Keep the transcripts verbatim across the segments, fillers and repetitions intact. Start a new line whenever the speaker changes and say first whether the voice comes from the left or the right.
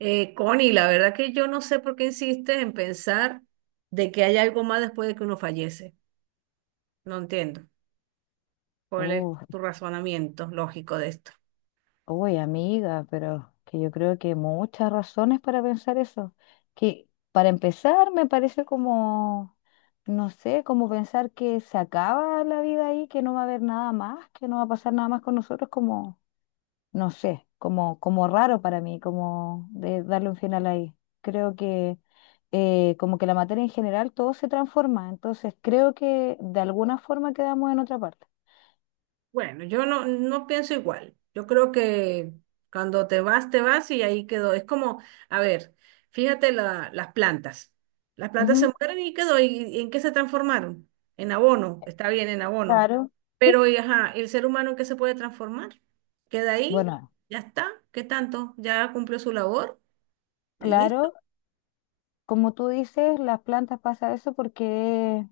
right: Eh, Connie, la verdad que yo no sé por qué insistes en pensar de que hay algo más después de que uno fallece. No entiendo cuál es
left: Oh,
right: tu razonamiento lógico de esto.
left: uy, amiga, pero que yo creo que muchas razones para pensar eso. Que para empezar me parece como, no sé, como pensar que se acaba la vida ahí, que no va a haber nada más, que no va a pasar nada más con nosotros, como, no sé, como, como raro para mí, como de darle un final ahí. Creo que eh, como que la materia en general todo se transforma, entonces creo que de alguna forma quedamos en otra parte.
right: Bueno, yo no, no pienso igual. Yo creo que cuando te vas, te vas y ahí quedó. Es como, a ver, fíjate la- las plantas. Las plantas se
left: Ujú,
right: mueren y quedó. ¿Y, y en qué se transformaron? En abono. Está bien, en abono.
left: claro. Sí,
right: Pero, y ajá, ¿el ser humano en qué se puede transformar? Queda ahí,
left: bueno,
right: ya está. ¿Qué tanto? Ya cumplió su labor y listo.
left: claro. Como tú dices, las plantas pasa eso porque es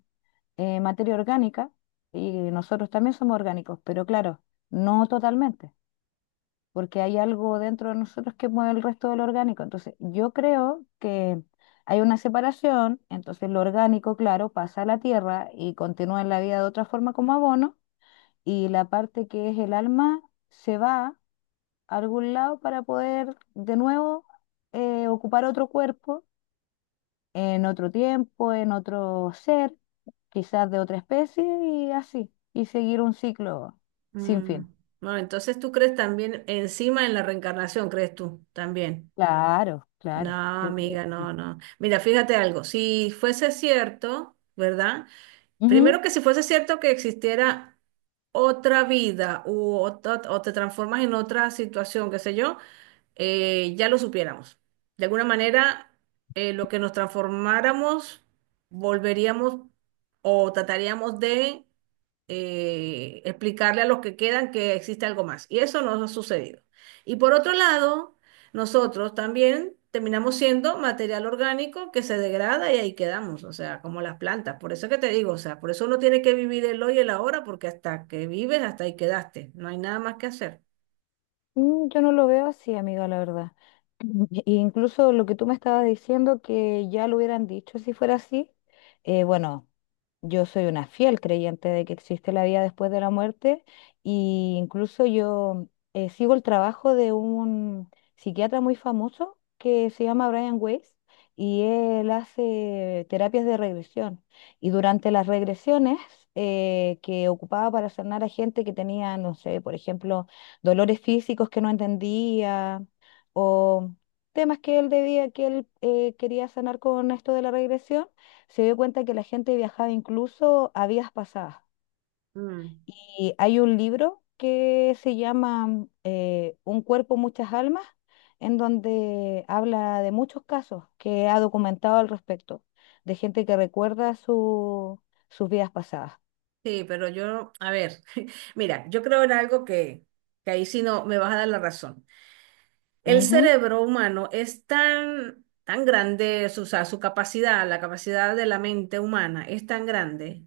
left: eh, materia orgánica y nosotros también somos orgánicos, pero claro, no totalmente, porque hay algo dentro de nosotros que mueve el resto del orgánico. Entonces, yo creo que hay una separación, entonces lo orgánico, claro, pasa a la tierra y continúa en la vida de otra forma como abono, y la parte que es el alma se va a algún lado para poder de nuevo eh, ocupar otro cuerpo en otro tiempo, en otro ser, quizás de otra especie y así, y seguir un ciclo sin
right: Mm,
left: fin.
right: bueno, entonces tú crees también encima en la reencarnación, ¿crees tú? También.
left: Claro,
right: No,
left: claro, yo creo
right: amiga,
left: que
right: no, no. Mira, fíjate algo, si fuese cierto, ¿verdad?
left: sí.
right: Primero que si fuese cierto que existiera otra vida u ot- ot- o te transformas en otra situación, qué sé yo, eh, ya lo supiéramos. De alguna manera, eh, lo que nos transformáramos, volveríamos o trataríamos de eh, explicarle a los que quedan que existe algo más. Y eso nos ha sucedido. Y por otro lado, nosotros también terminamos siendo material orgánico que se degrada y ahí quedamos, o sea, como las plantas. Por eso es que te digo, o sea, por eso uno tiene que vivir el hoy y el ahora, porque hasta que vives, hasta ahí quedaste. No hay nada más que hacer.
left: Mm, yo no lo veo así, amiga, la verdad. E incluso lo que tú me estabas diciendo, que ya lo hubieran dicho si fuera así, eh, bueno, yo soy una fiel creyente de que existe la vida después de la muerte y incluso yo eh, sigo el trabajo de un psiquiatra muy famoso que se llama Brian Weiss y él hace terapias de regresión. Y durante las regresiones eh, que ocupaba para sanar a gente que tenía, no sé, por ejemplo, dolores físicos que no entendía o temas que él debía, que él eh, quería sanar con esto de la regresión, se dio cuenta que la gente viajaba incluso a vidas pasadas.
right: Mm.
left: Y hay un libro que se llama eh, Un cuerpo, muchas almas, en donde habla de muchos casos que ha documentado al respecto, de gente que recuerda su- sus vidas pasadas.
right: Sí, pero yo, a ver, mira, yo creo en algo que, que ahí sí no me vas a dar la razón. El
left: Ujú.
right: cerebro humano es tan, tan grande, su, o sea, su capacidad, la capacidad de la mente humana es tan grande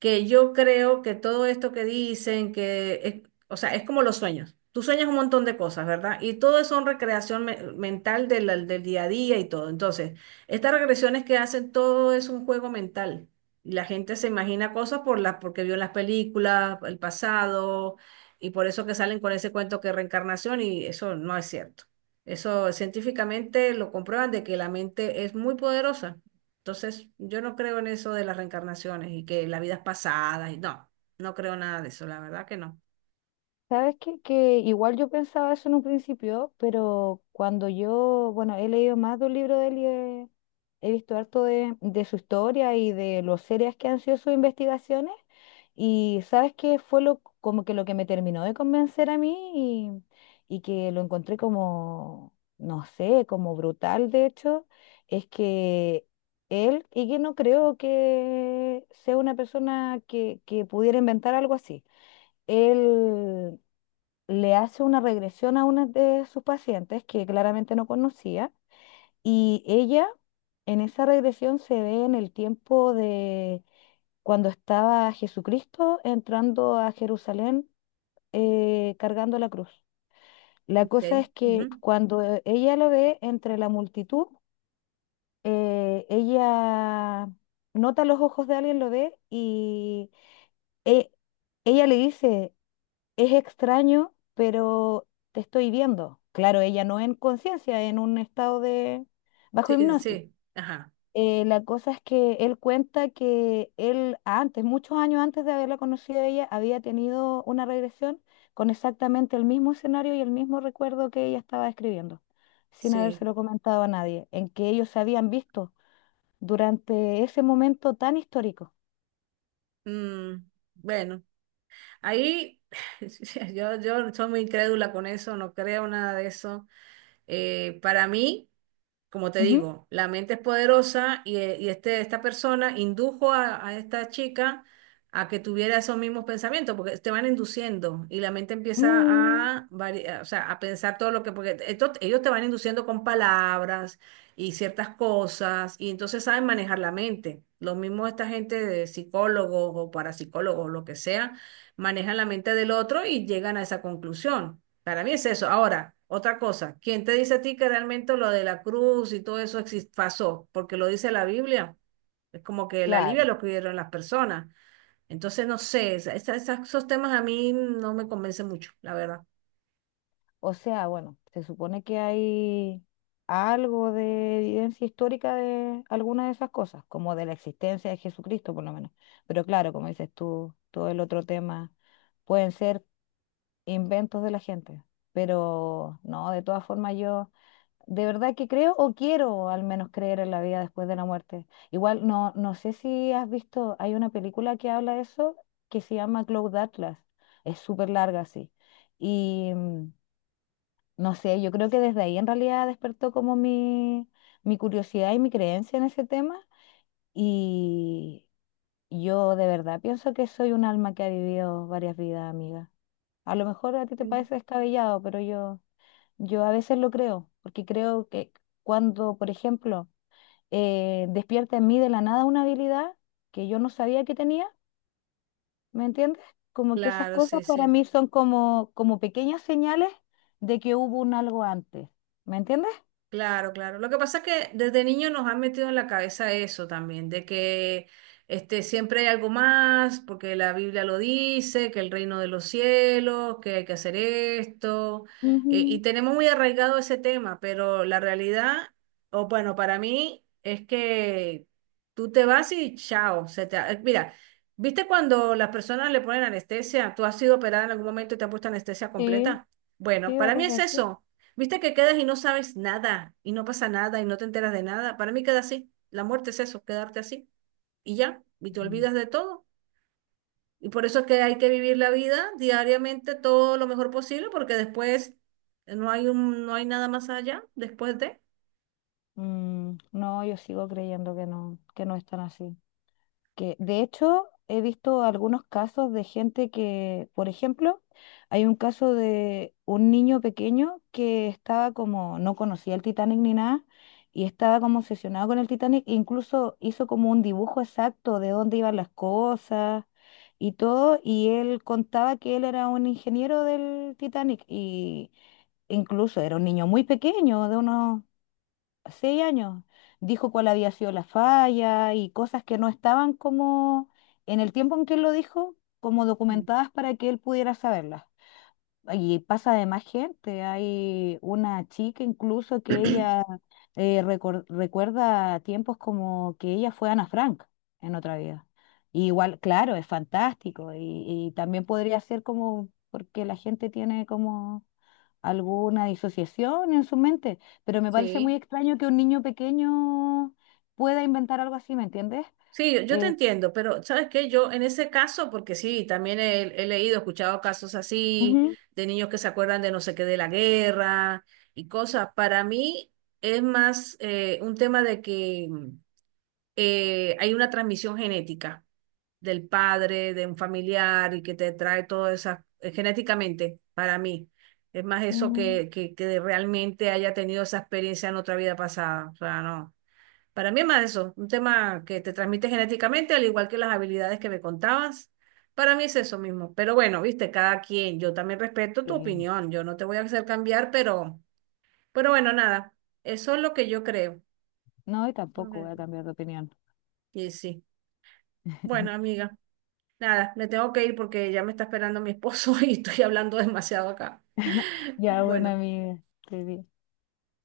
right: que yo creo que todo esto que dicen, que, es- o sea, es como los sueños. Tú sueñas un montón de cosas, ¿verdad? Y todo eso es recreación me- mental de la- del día a día y todo. Entonces, estas regresiones que hacen, todo es un juego mental. Y la gente se imagina cosas por las, porque vio en las películas, el pasado, y por eso que salen con ese cuento que reencarnación, y eso no es cierto. Eso científicamente lo comprueban de que la mente es muy poderosa. Entonces, yo no creo en eso de las reencarnaciones y que la vida es pasada y no, no creo nada de eso, la verdad que no.
left: Sabes que que igual yo pensaba eso en un principio, pero cuando yo, bueno, he leído más de un libro de él y he, he visto harto de, de su historia y de lo serias que han sido sus investigaciones, y sabes qué fue lo como que lo que me terminó de convencer a mí y, y que lo encontré como, no sé, como brutal de hecho, es que él, y que no creo que sea una persona que, que pudiera inventar algo así. Él le hace una regresión a una de sus pacientes que claramente no conocía y ella en esa regresión se ve en el tiempo de cuando estaba Jesucristo entrando a Jerusalén eh, cargando la cruz. La cosa
right: Okay.
left: es que
right: Ujú.
left: cuando eh, ella lo ve entre la multitud, eh, ella nota los ojos de alguien, lo ve y e- ella le dice, es extraño, pero te estoy viendo. Claro, ella no en conciencia, en un estado de bajo
right: Sí,
left: hipnosis.
right: sí, ajá,
left: Eh, la cosa es que él cuenta que él antes, muchos años antes de haberla conocido a ella, había tenido una regresión con exactamente el mismo escenario y el mismo recuerdo que ella estaba describiendo, sin
right: sí.
left: habérselo comentado a nadie, en que ellos se habían visto durante ese momento tan histórico.
right: Mm, bueno, ahí yo, yo soy muy incrédula con eso, no creo nada de eso. Eh, para mí, como te
left: Ujú.
right: digo, la mente es poderosa y, eh, y este, esta persona indujo a, a esta chica a que tuviera esos mismos pensamientos, porque te van induciendo y la mente empieza
left: Mm,
right: a, vari- a- o sea, a pensar todo lo que, porque esto- ellos te van induciendo con palabras y ciertas cosas, y entonces saben manejar la mente. Lo mismo esta gente de psicólogos o parapsicólogos, lo que sea, manejan la mente del otro y llegan a esa conclusión. Para mí es eso. Ahora, otra cosa, ¿quién te dice a ti que realmente lo de la cruz y todo eso exis- pasó? Porque lo dice la Biblia. Es como que la Biblia
left: claro.
right: lo escribieron las personas. Entonces, no sé, esa- esa- esas- esos temas a mí no me convencen mucho, la verdad.
left: O sea, bueno, se supone que hay algo de evidencia histórica de alguna de esas cosas, como de la existencia de Jesucristo, por lo menos. Pero claro, como dices tú, todo el otro tema pueden ser inventos de la gente. Pero no, de todas formas yo de verdad que creo o quiero al menos creer en la vida después de la muerte. Igual no, no sé si has visto, hay una película que habla de eso que se llama Cloud Atlas. Es súper larga, sí. Y mm, no sé, yo creo que desde ahí en realidad despertó como mi, mi curiosidad y mi creencia en ese tema. Y yo de verdad pienso que soy un alma que ha vivido varias vidas, amiga. A lo mejor a ti te
right: Mm.
left: parece descabellado, pero yo, yo a veces lo creo, porque creo que cuando, por ejemplo, eh, despierta en mí de la nada una habilidad que yo no sabía que tenía, ¿me entiendes? Como que esas
right: Claro,
left: cosas
right: sí,
left: para
right: sí.
left: mí son como, como pequeñas señales de que hubo un algo antes, ¿me entiendes?
right: Claro, claro. Lo que pasa es que desde niño nos han metido en la cabeza eso también, de que este, siempre hay algo más, porque la Biblia lo dice, que el reino de los cielos, que hay que hacer esto, eh,
left: Ujú,
right: y tenemos muy arraigado ese tema, pero la realidad, o bueno, para mí es que tú te vas y chao. Se te, eh, mira, ¿viste cuando las personas le ponen anestesia? ¿Tú has sido operada en algún momento y te han puesto anestesia
left: sí,
right: completa? Bueno,
left: sí,
right: para mí
left: varias
right: es
left: veces.
right: eso. Viste que quedas y no sabes nada, y no pasa nada, y no te enteras de nada. Para mí queda así. La muerte es eso, quedarte así. Y ya, y te
left: Mm.
right: olvidas de todo. Y por eso es que hay que vivir la vida diariamente todo lo mejor posible, porque después no hay un, no hay nada más allá, después de.
left: Mm, no, yo sigo creyendo que no, que no es tan así. Que, de hecho, he visto algunos casos de gente que, por ejemplo, hay un caso de un niño pequeño que estaba como, no conocía el Titanic ni nada, y estaba como obsesionado con el Titanic, e incluso hizo como un dibujo exacto de dónde iban las cosas y todo, y él contaba que él era un ingeniero del Titanic y incluso era un niño muy pequeño, de unos seis años, dijo cuál había sido la falla y cosas que no estaban como en el tiempo en que él lo dijo, como
right: Ujú.
left: documentadas para que él pudiera saberlas. Y pasa de más gente, hay una chica incluso que ella eh, recor- recuerda tiempos como que ella fue Ana Frank en otra vida. Y igual, claro, es fantástico y, y también podría ser como porque la gente tiene como alguna disociación en su mente, pero me parece
right: Sí.
left: muy extraño que un niño pequeño pueda inventar algo así, ¿me entiendes?
right: Sí, yo yo te
left: Eh,
right: entiendo, pero ¿sabes qué? Yo en ese caso, porque sí, también he, he leído, escuchado casos así,
left: Ujú,
right: de niños que se acuerdan de no sé qué de la guerra y cosas. Para mí es más eh, un tema de que eh, hay una transmisión genética del padre, de un familiar y que te trae todo eso genéticamente, para mí. Es más eso
left: mm,
right: que, que, que realmente haya tenido esa experiencia en otra vida pasada. O sea, no. Para mí es más eso, un tema que te transmite genéticamente, al igual que las habilidades que me contabas. Para mí es eso mismo. Pero bueno, viste, cada quien, yo también respeto tu
left: eh,
right: opinión, yo no te voy a hacer cambiar, pero, pero bueno, nada, eso es lo que yo creo.
left: no, y tampoco voy a cambiar de opinión.
right: Y sí, bueno, amiga, nada, me tengo que ir porque ya me está esperando mi esposo y estoy hablando demasiado acá.
left: Ya, buena
right: Bueno.
left: amiga. te vi.